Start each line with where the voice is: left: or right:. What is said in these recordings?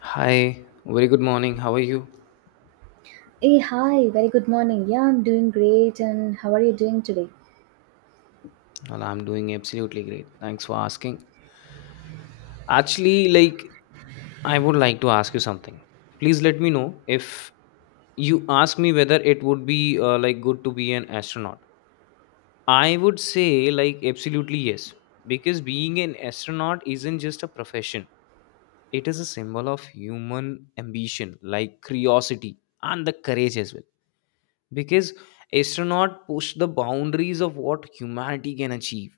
left: Hi, very good morning. How are you?
right: Hey, hi, very good morning. Yeah, I'm doing great. And how are you doing today?
left: Well, I'm doing absolutely great. Thanks for asking. Actually, like, I would like to ask you something. Please let me know. If you ask me whether it would be like good to be an astronaut, I would say, absolutely yes, because being an astronaut isn't just a profession, it is a symbol of human ambition, like curiosity and the courage as well. Because astronaut push the boundaries of what humanity can achieve.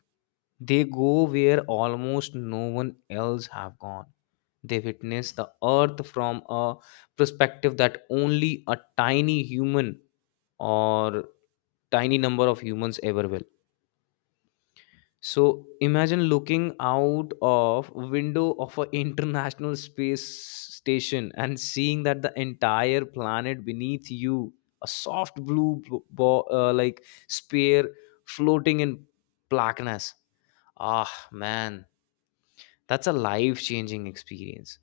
left: They go where almost no one else have gone. They witness the earth from a perspective that only a tiny human or tiny number of humans ever will. So imagine looking out of window of an international space station and seeing that the entire planet beneath you, a soft blue like sphere floating in blackness. Ah man, that's a life changing experience.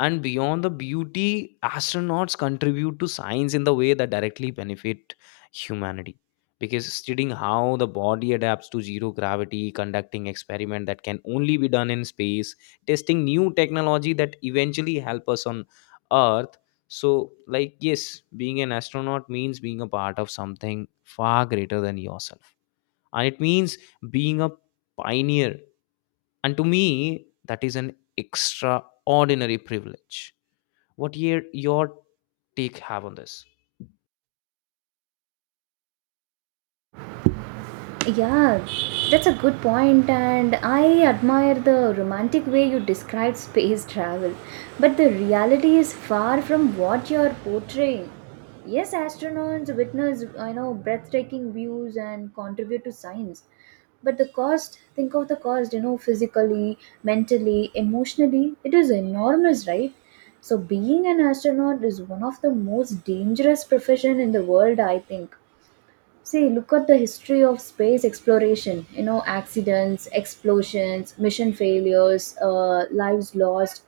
left: And beyond the beauty astronauts contribute to science in the way that directly benefit humanity, because studying how the body adapts to zero gravity, conducting experiment that can only be done in space, testing new technology that eventually help us on earth. So yes, being an astronaut means being a part of something far greater than yourself, and it means being a pioneer. And to me that is an extraordinary privilege. What your take have on this?
right: Yeah, that's a good point, and I admire the romantic way you describe space travel. But the reality is far from what you're portraying. Yes, astronauts witness, I know, breathtaking views and contribute to science. But the cost, think of the cost, physically, mentally, emotionally, it is enormous, right? So being an astronaut is one of the most dangerous profession in the world, I think. See, look at the history of space exploration. Accidents, explosions, mission failures, lives lost.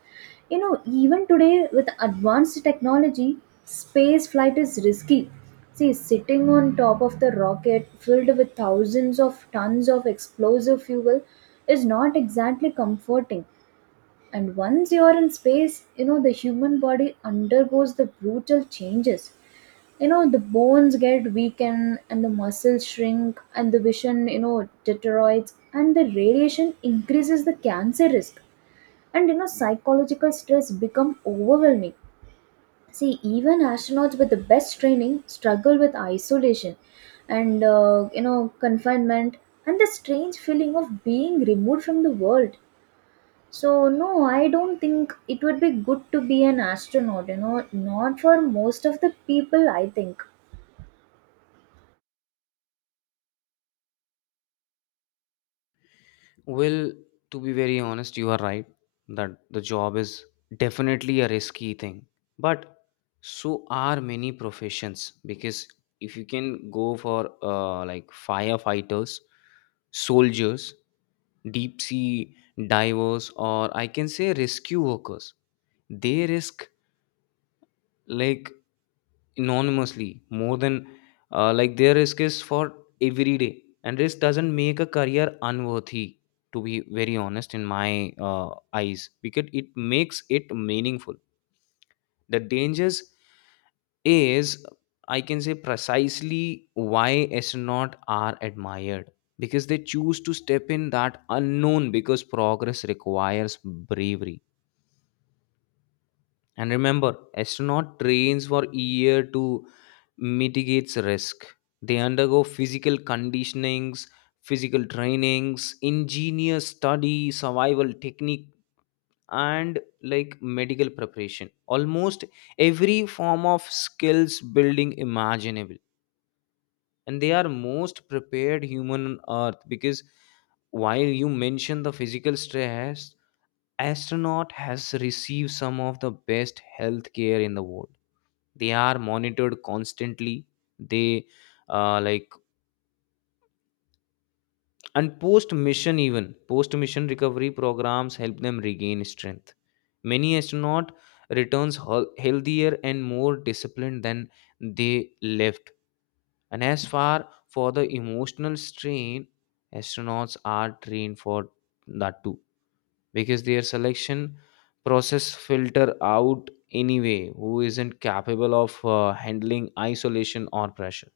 right: Even today with advanced technology, space flight is risky. See, sitting on top of the rocket filled with thousands of tons of explosive fuel is not exactly comforting. And once you're in space, the human body undergoes the brutal changes. The bones get weakened and the muscles shrink, and the vision deteriorates, and the radiation increases the cancer risk. And psychological stress become overwhelming. See, even astronauts with the best training struggle with isolation and confinement and the strange feeling of being removed from the world. So no, I don't think it would be good to be an astronaut, not for most of the people, I think.
left: Well, to be very honest, you are right that the job is definitely a risky thing, but so are many professions, because if you can go for like firefighters, soldiers, deep sea divers, or I can say rescue workers. They risk like anonymously more than their risk is for every day. And risk doesn't make a career unworthy, to be very honest, in my eyes, because it makes it meaningful. The dangers is, I can say, precisely why astronauts are admired, because they choose to step in that unknown, because progress requires bravery. And remember, astronaut trains for year to mitigate risk. They undergo physical conditionings, physical trainings, ingenious study, survival technique, and like medical preparation. Almost every form of skills building imaginable. And they are most prepared human on earth, because while you mention the physical stress, astronaut has received some of the best health care in the world. They are monitored constantly. They like and Post mission, even post mission recovery programs help them regain strength. Many astronaut returns healthier and more disciplined than they left. And as far for the emotional strain, astronauts are trained for that too, because their selection process filter out anyway who isn't capable of handling isolation or pressure.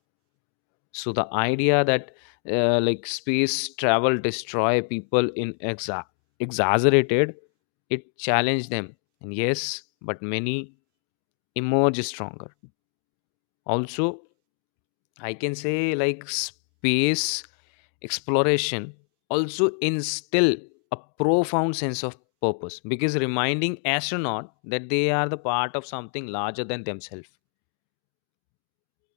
left: So the idea that like space travel destroy people in exaggerated. It challenged them, and yes, but many emerge stronger. Also, I can say like space exploration also instill a profound sense of purpose, because reminding astronaut that they are the part of something larger than themselves.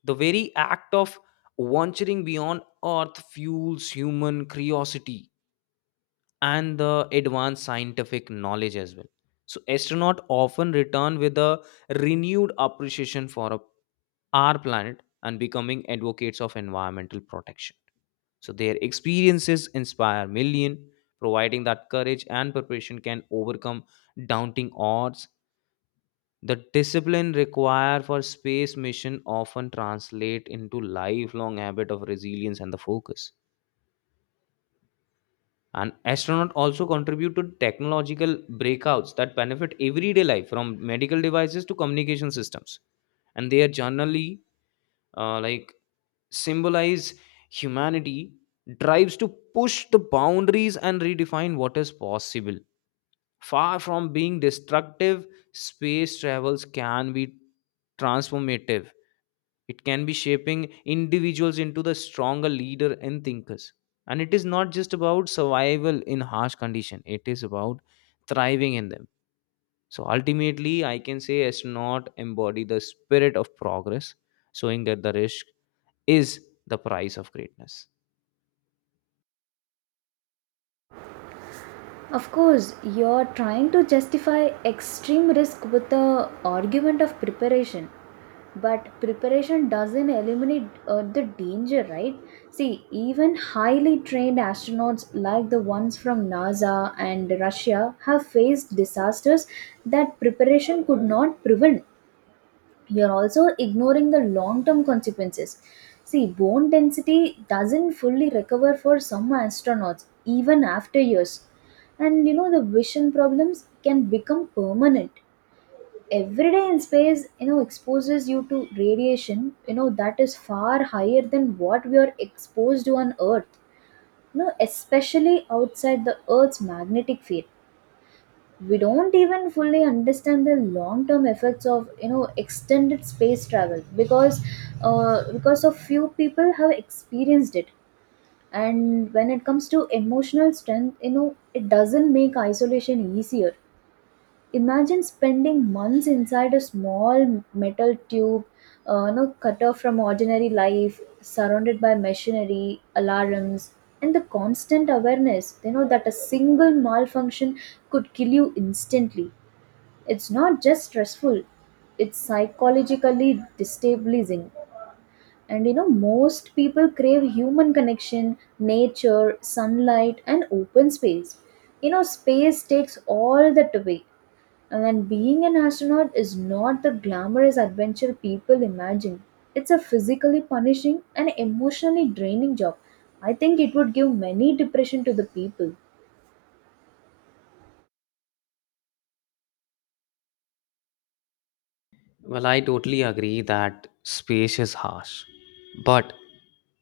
left: The very act of venturing beyond earth fuels human curiosity and the advanced scientific knowledge as well. So, astronauts often return with a renewed appreciation for our planet, and becoming advocates of environmental protection. So, their experiences inspire millions, providing that courage and preparation can overcome daunting odds. The discipline required for space mission often translate into lifelong habit of resilience and the focus. And astronauts also contribute to technological breakouts that benefit everyday life, from medical devices to communication systems. And they are generally uh, like symbolize humanity drives to push the boundaries and redefine what is possible. Far from being destructive, space travels can be transformative. It can be shaping individuals into the stronger leader and thinkers. And it is not just about survival in harsh condition, it is about thriving in them. So ultimately, I can say astronaut embody the spirit of progress, showing that the risk is the price of greatness.
right: Of course, you're trying to justify extreme risk with the argument of preparation. But preparation doesn't eliminate the danger, right? See, even highly trained astronauts like the ones from NASA and Russia have faced disasters that preparation could not prevent. You're also ignoring the long term consequences. See, bone density doesn't fully recover for some astronauts even after years. And the vision problems can become permanent. Every day in space, exposes you to radiation, that is far higher than what we are exposed to on Earth, especially outside the Earth's magnetic field. We don't even fully understand the long term effects of extended space travel, because of few people have experienced it. And when it comes to emotional strength, it doesn't make isolation easier. Imagine spending months inside a small metal tube, cut off from ordinary life, surrounded by machinery, alarms, and the constant awareness that a single malfunction could kill you instantly. It's not just stressful, it's psychologically destabilizing. And most people crave human connection, nature, sunlight, and open space. Space takes all that away. And being an astronaut is not the glamorous adventure people imagine. It's a physically punishing and emotionally draining job. I think it would give many depression to the people.
left: Well, I totally agree that space is harsh. But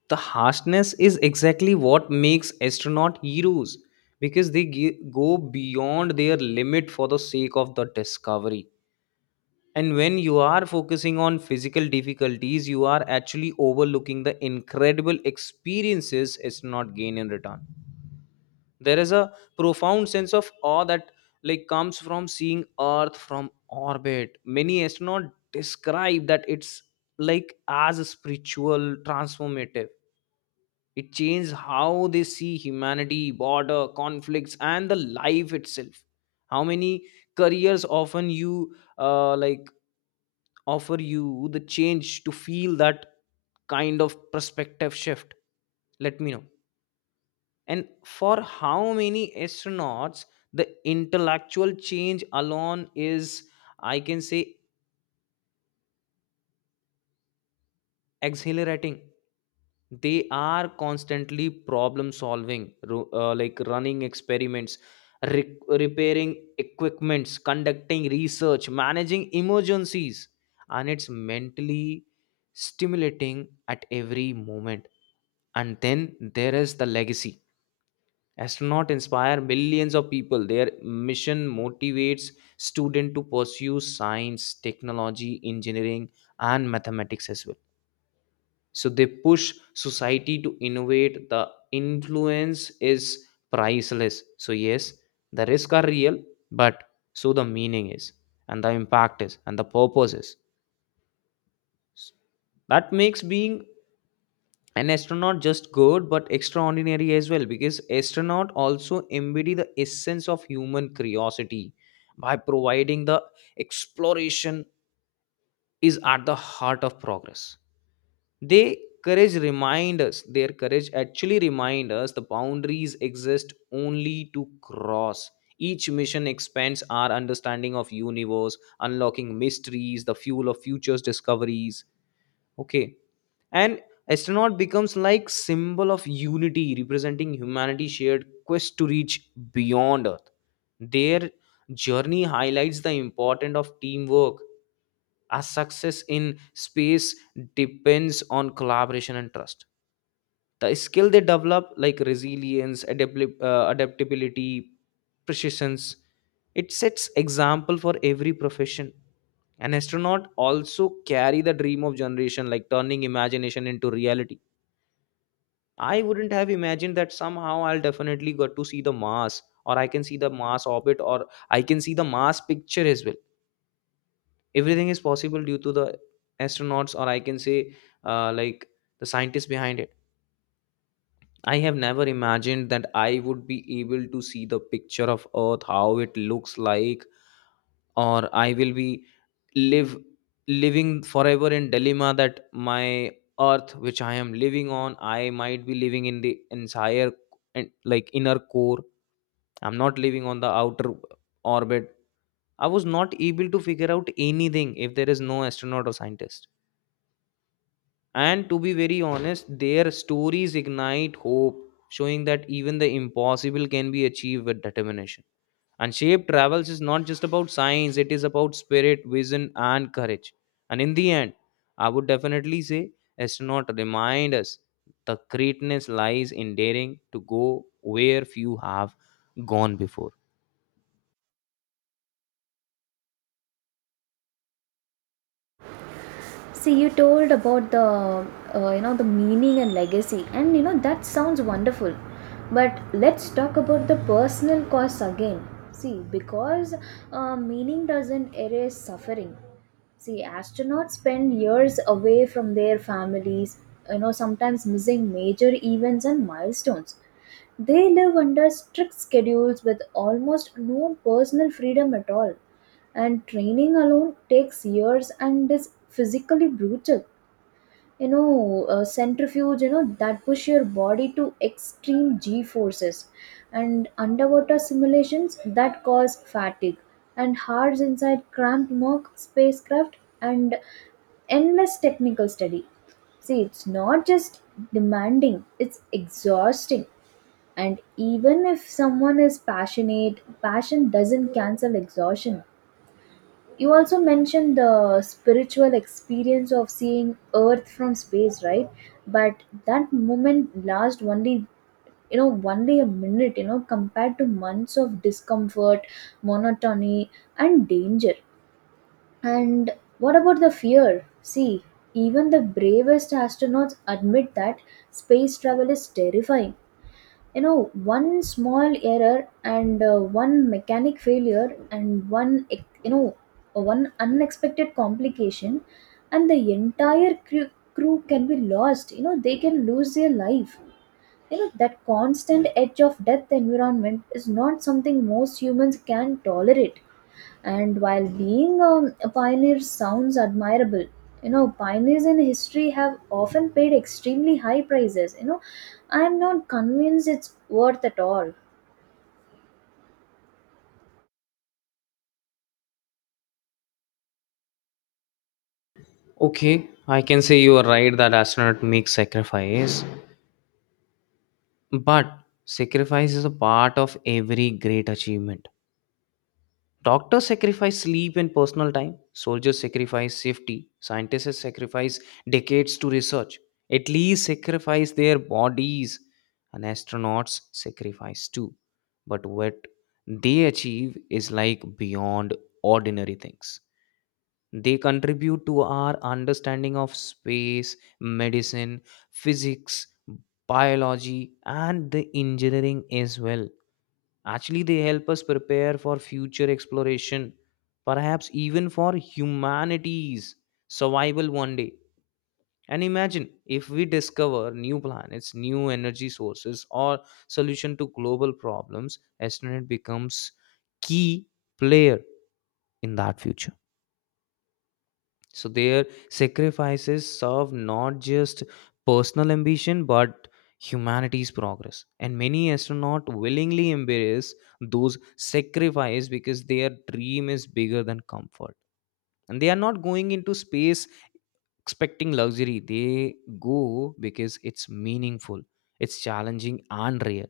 left: the harshness is exactly what makes astronaut heroes, because they go beyond their limit for the sake of the discovery. And when you are focusing on physical difficulties, you are actually overlooking the incredible experiences astronaut gain in return. There is a profound sense of awe that like comes from seeing earth from orbit. Many astronauts describe that it's like as a spiritual transformative. It changes how they see humanity, border conflicts, and the life itself. How many careers often you like offer you the change to feel that kind of perspective shift? Let me know. And for how many astronauts, the intellectual change alone is, I can say, exhilarating. They are constantly problem solving, like running experiments, repairing equipments, conducting research, managing emergencies, and it's mentally stimulating at every moment. And then there is the legacy. Astronauts inspire millions of people. Their mission motivates students to pursue science, technology, engineering, and mathematics as well. So they push society to innovate. The influence is priceless. So, yes, the risks are real, but so the meaning is, and the impact is, and the purpose is. That makes being an astronaut just good but extraordinary as well, because astronaut also embody the essence of human curiosity, by providing the exploration is at the heart of progress. They courage remind us Their courage actually remind us the boundaries exist only to cross. Each mission expands our understanding of universe, unlocking mysteries, the fuel of futures discoveries. Okay. And astronaut becomes like symbol of unity, representing humanity's shared quest to reach beyond earth. Their journey highlights the importance of teamwork, as success in space depends on collaboration and trust. The skill they develop, like resilience, adaptability, precision, it sets example for every profession. An astronaut also carry the dream of generation, like turning imagination into reality. I wouldn't have imagined that somehow I'll definitely got to see the Mars, or I can see the Mars orbit, or I can see the Mars picture as well. Everything is possible due to the astronauts, or I can say, uh, like the scientists behind it. I have never imagined that I would be able to see the picture of Earth, how it looks like, or I will be live living forever in dilemma that my earth, which I am living on, I might be living in the entire and like inner core, I'm not living on the outer orbit. I was not able to figure out anything if there is no astronaut or scientist. And to be very honest, their stories ignite hope, showing that even the impossible can be achieved with determination. And shape travels is not just about science, it is about spirit, vision, and courage. And in the end, I would definitely say astronaut remind us the greatness lies in daring to go where few have gone before.
right: See, you told about the the meaning and legacy, and that sounds wonderful. But let's talk about the personal costs again. See, because meaning doesn't erase suffering. See, astronauts spend years away from their families, sometimes missing major events and milestones. They live under strict schedules with almost no personal freedom at all. And training alone takes years and is physically brutal, centrifuge that push your body to extreme g forces, and underwater simulations that cause fatigue, and hours inside cramped mock spacecraft, and endless technical study. See, it's not just demanding, it's exhausting. And even if someone is passionate, passion doesn't cancel exhaustion. You also mentioned the spiritual experience of seeing Earth from space, right? But that moment lasts only a minute, compared to months of discomfort, monotony, and danger. And what about the fear? See, even the bravest astronauts admit that space travel is terrifying. One small error, and one mechanic failure, and one ex- you know one unexpected complication, and the entire crew can be lost. They can lose their life. That constant edge of death environment is not something most humans can tolerate. And while being a pioneer sounds admirable, pioneers in history have often paid extremely high prices. I am not convinced it's worth at all.
left: Okay, I can say you are right that astronaut makes sacrifice, but sacrifice is a part of every great achievement. Doctors sacrifice sleep and personal time. Soldiers sacrifice safety. Scientists sacrifice decades to research. At least sacrifice their bodies. And astronauts sacrifice too. But what they achieve is like beyond ordinary things. They contribute to our understanding of space, medicine, physics, biology, and the engineering as well. Actually, they help us prepare for future exploration, perhaps even for humanity's survival one day. And imagine if we discover new planets, new energy sources, or solution to global problems, astronaut becomes key player in that future. So their sacrifices serve not just personal ambition but humanity's progress. And many astronauts willingly embrace those sacrifices because their dream is bigger than comfort. And they are not going into space expecting luxury. They go because it's meaningful, it's challenging and real.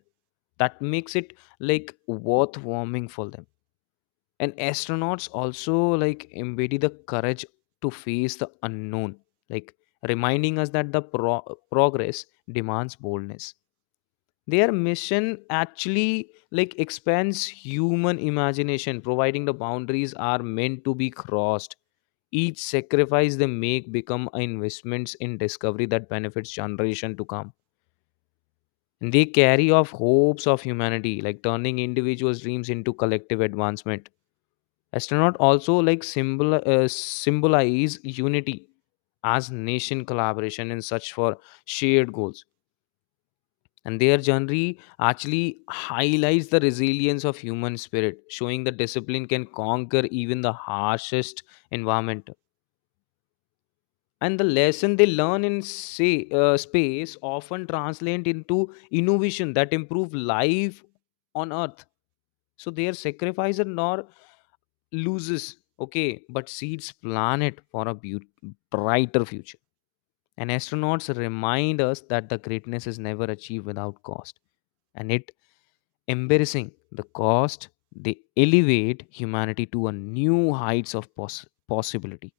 left: That makes it like worth warming for them. And astronauts also like embody the courage to face the unknown, like reminding us that the progress demands boldness. Their mission actually like expands human imagination, providing the boundaries are meant to be crossed. Each sacrifice they make become investments in discovery that benefits generation to come. And they carry off hopes of humanity, like turning individuals dreams into collective advancement. Astronaut also like symbol symbolize unity, as nation collaboration in search for shared goals. And their journey actually highlights the resilience of human spirit, showing the discipline can conquer even the harshest environment. And the lesson they learn in say, space often translate into innovation that improve life on earth. So their sacrifice and nor loses, okay, but seeds planet for a brighter future. And astronauts remind us that the greatness is never achieved without cost. And it embarrassing the cost, they elevate humanity to a new heights of possibility.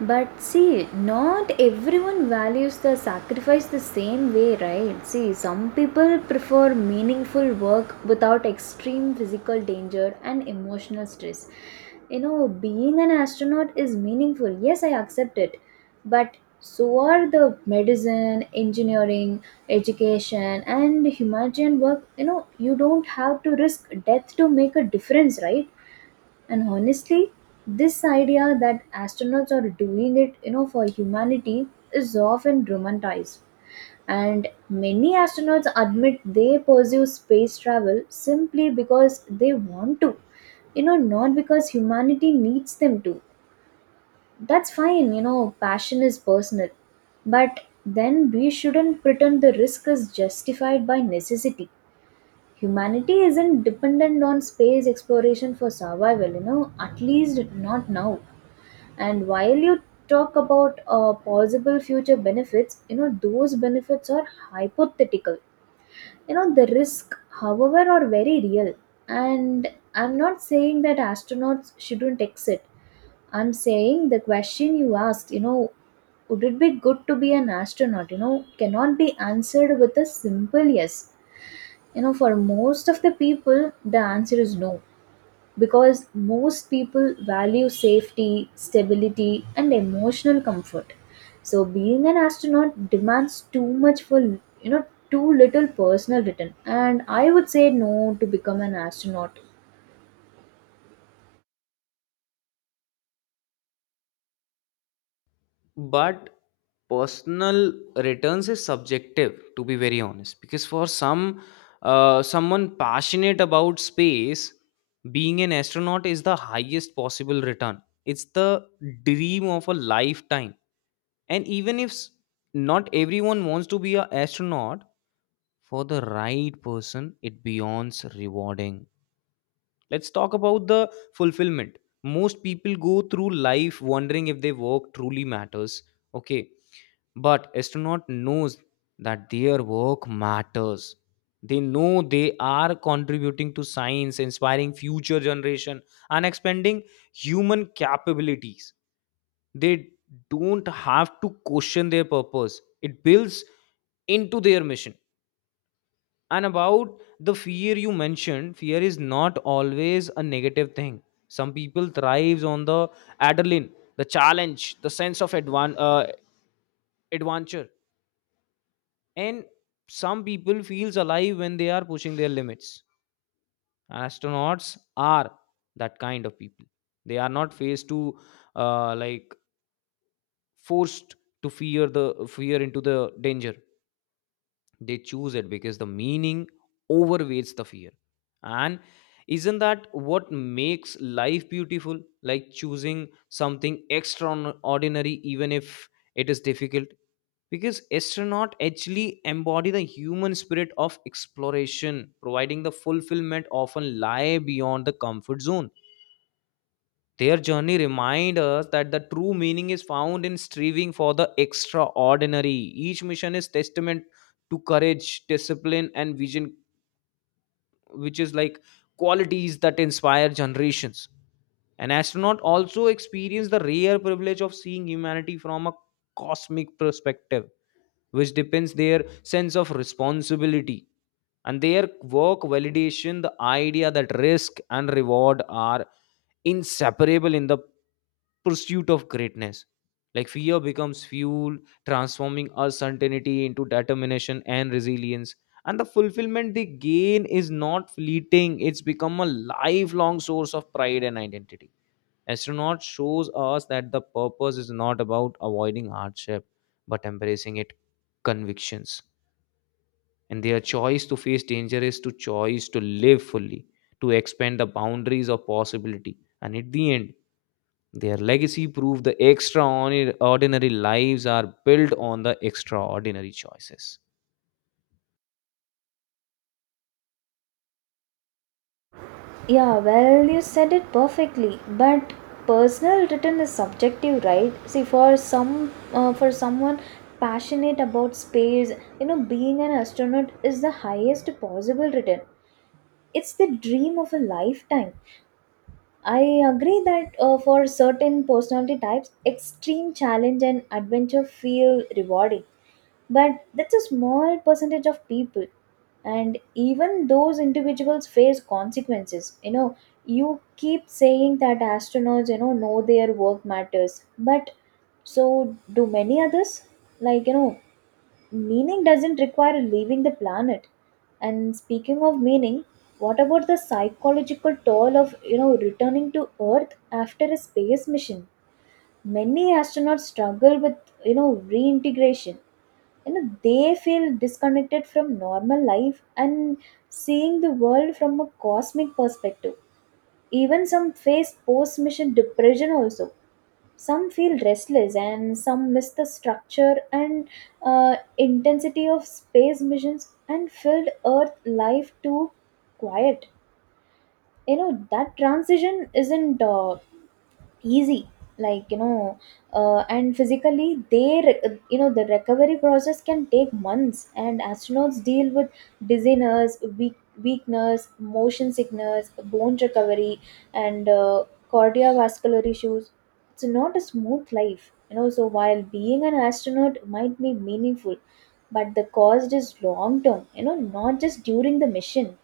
right: But see, not everyone values the sacrifice the same way, right? See, some people prefer meaningful work without extreme physical danger and emotional stress. Being an astronaut is meaningful. Yes, I accept it. But so are the medicine, engineering, education, and humanitarian work. You don't have to risk death to make a difference, right? And honestly, this idea that astronauts are doing it, for humanity is often romanticized. And many astronauts admit they pursue space travel simply because they want to, not because humanity needs them to. That's fine, passion is personal. But then we shouldn't pretend the risk is justified by necessity. Humanity isn't dependent on space exploration for survival, at least not now. And while you talk about possible future benefits, those benefits are hypothetical. The risk, however, are very real. And I'm not saying that astronauts shouldn't exit. I'm saying the question you asked, would it be good to be an astronaut, cannot be answered with a simple yes. For most of the people, the answer is no, because most people value safety, stability, and emotional comfort. So being an astronaut demands too much for too little personal return, and I would say no to become an astronaut.
left: But personal returns is subjective, to be very honest, because for some, someone passionate about space, being an astronaut is the highest possible return. It's the dream of a lifetime. And even if not everyone wants to be an astronaut, for the right person, it beyonds rewarding. Let's talk about the fulfillment. Most people go through life wondering if their work truly matters. Okay, but astronaut knows that their work matters. They know they are contributing to science, inspiring future generation, and expanding human capabilities. They don't have to question their purpose. It builds into their mission. And about the fear you mentioned, fear is not always a negative thing. Some people thrives on the adrenaline, the challenge, the sense of adventure, and some people feels alive when they are pushing their limits. Astronauts are that kind of people. They are not faced to uh, like forced to fear the fear into the danger. They choose it because the meaning overweights the fear. And isn't that what makes life beautiful, like choosing something extraordinary even if it is difficult? Because astronaut actually embody the human spirit of exploration, providing the fulfillment often lie beyond the comfort zone. Their journey remind us that the true meaning is found in striving for the extraordinary. Each mission is testament to courage, discipline, and vision, which is like qualities that inspire generations. An astronaut also experienced the rare privilege of seeing humanity from a cosmic perspective, which depends their sense of responsibility and their work validation, the idea that risk and reward are inseparable in the pursuit of greatness. Like fear becomes fuel, transforming uncertainty into determination and resilience. And the fulfillment they gain is not fleeting, it's become a lifelong source of pride and identity. Astronaut shows us that the purpose is not about avoiding hardship, but embracing it convictions. And their choice to face danger is to choice to live fully, to expand the boundaries of possibility. And at the end, their legacy prove the extraordinary lives are built on the extraordinary choices.
right: Yeah, well, you said it perfectly. But personal written is subjective, right? See, for someone passionate about space, being an astronaut is the highest possible written. It's the dream of a lifetime. I agree that for certain personality types, extreme challenge and adventure feel rewarding, but that's a small percentage of people. And even those individuals face consequences. You keep saying that astronauts know their work matters, but so do many others, like meaning doesn't require leaving the planet. And speaking of meaning, what about the psychological toll of returning to earth after a space mission? Many astronauts struggle with reintegration. They feel disconnected from normal life and seeing the world from a cosmic perspective. Even some face post mission depression also. Some feel restless and some miss the structure and intensity of space missions, and filled earth life too quiet. That transition isn't easy, like. And physically, they re- you know the recovery process can take months, and astronauts deal with dizziness, weakness, motion sickness, bone recovery, and cardiovascular issues. It's not a smooth life, so while being an astronaut might be meaningful, but the cost is long term, not just during the mission.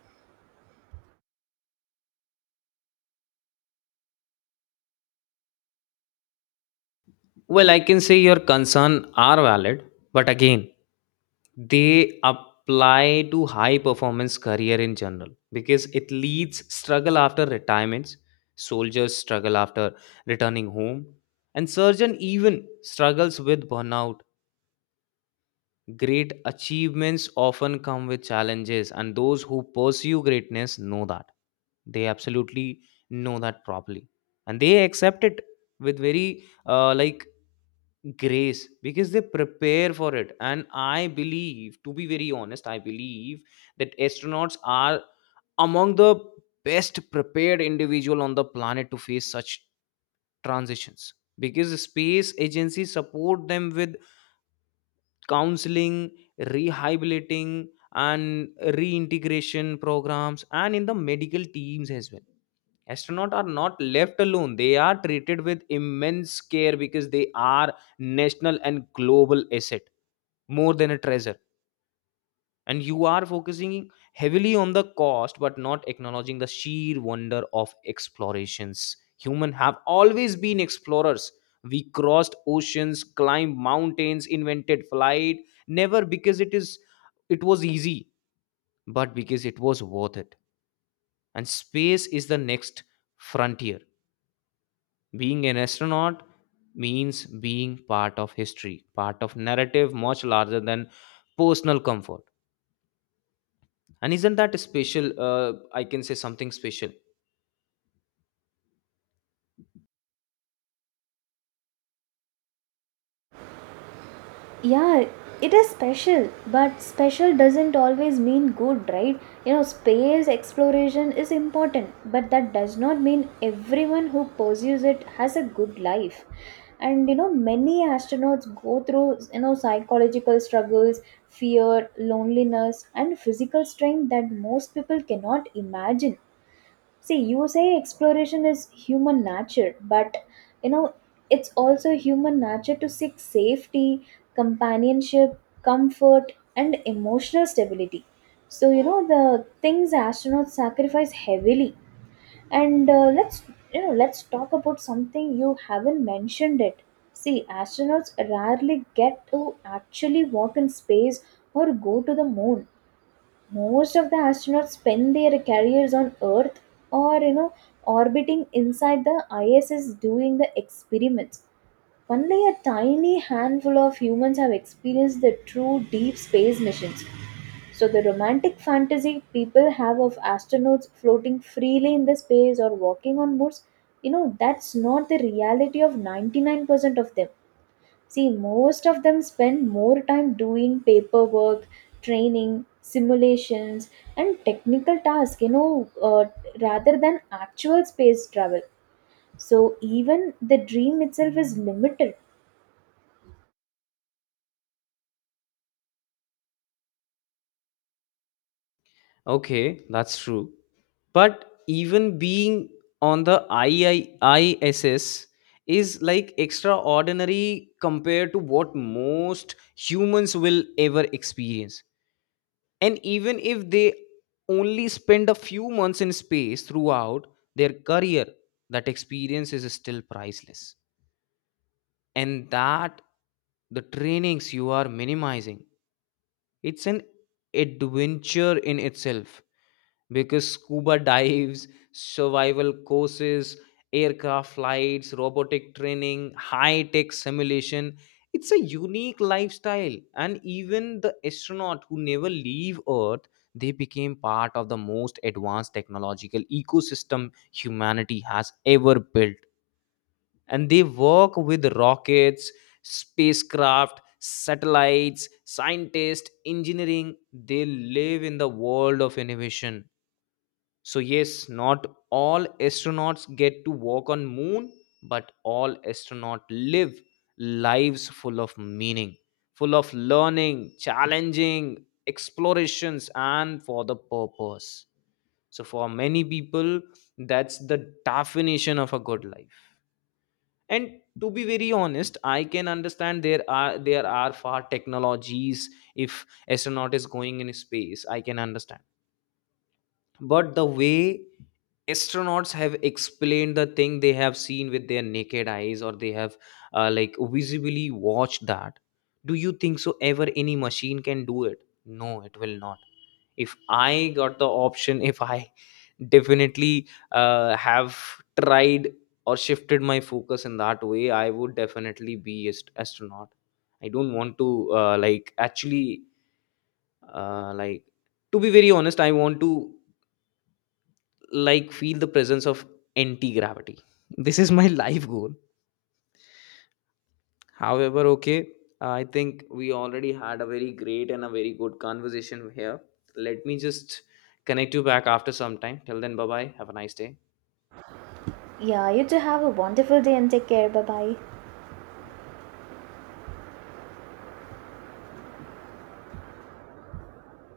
left: Well, I can say your concern are valid, but again, they apply to high performance career in general, because it leads struggle after retirements. Soldiers struggle after returning home, and surgeon even struggles with burnout. Great achievements often come with challenges, and those who pursue greatness know that. They absolutely know that properly, and they accept it with very grace, because they prepare for it. And I believe, to be very honest, I believe that astronauts are among the best prepared individual on the planet to face such transitions, because space agencies support them with counseling, rehabilitating, and reintegration programs, and in the medical teams as well. Astronauts are not left alone, they are treated with immense care because they are national and global asset, more than a treasure. And you are focusing heavily on the cost but not acknowledging the sheer wonder of explorations. Human have always been explorers. We crossed oceans, climbed mountains, invented flight, never because it is, it was easy, but because it was worth it. And space is the next frontier. Being an astronaut means being part of history, part of narrative much larger than personal comfort. And isn't that a special? I can say something special.
right: Yeah, it is special, but special doesn't always mean good, right? Space exploration is important, but that does not mean everyone who pursues it has a good life. And many astronauts go through psychological struggles, fear, loneliness, and physical strain that most people cannot imagine. See, you say exploration is human nature, but you know, it's also human nature to seek safety, companionship, comfort, and emotional stability. So, the things astronauts sacrifice heavily. And let's talk about something you haven't mentioned it. See, astronauts rarely get to actually walk in space or go to the moon. Most of the astronauts spend their careers on earth, or orbiting inside the ISS doing the experiments. Only a tiny handful of humans have experienced the true deep space missions. So the romantic fantasy people have of astronauts floating freely in the space or walking on moons, that's not the reality of 99% of them. See, most of them spend more time doing paperwork, training, simulations, and technical tasks, rather than actual space travel. So, even the dream itself is limited.
left: Okay, that's true. But even being on the II ISS is like extraordinary compared to what most humans will ever experience. And even if they only spend a few months in space throughout their career, that experience is still priceless. And that the trainings you are minimizing, it's an adventure in itself, because scuba dives, survival courses, aircraft flights, robotic training, high tech simulation. It's a unique lifestyle. And even the astronaut who never leave Earth, they became part of the most advanced technological ecosystem humanity has ever built. And they work with rockets, spacecraft, satellites, scientists, engineering. They live in the world of innovation. So yes, not all astronauts get to walk on moon, but all astronauts live lives full of meaning, full of learning, challenging explorations and for the purpose. So for many people, that's the definition of a good life. And to be very honest, I can understand, there are far technologies. If astronaut is going in space, I can understand. But the way astronauts have explained the thing they have seen with their naked eyes, or they have visibly watched that, do you think so ever any machine can do it? No, it will not. If I got the option if I definitely have tried or shifted my focus in that way, I would definitely be astronaut. I don't want to actually, uh, like to be very honest, I want to like feel the presence of anti-gravity. This is my life goal. However, okay, I think we already had a very great and a very good conversation here. Let me just connect you back after some time. Till then, bye bye, have a nice day.
right: Yeah, you too have a wonderful day and take care. Bye bye.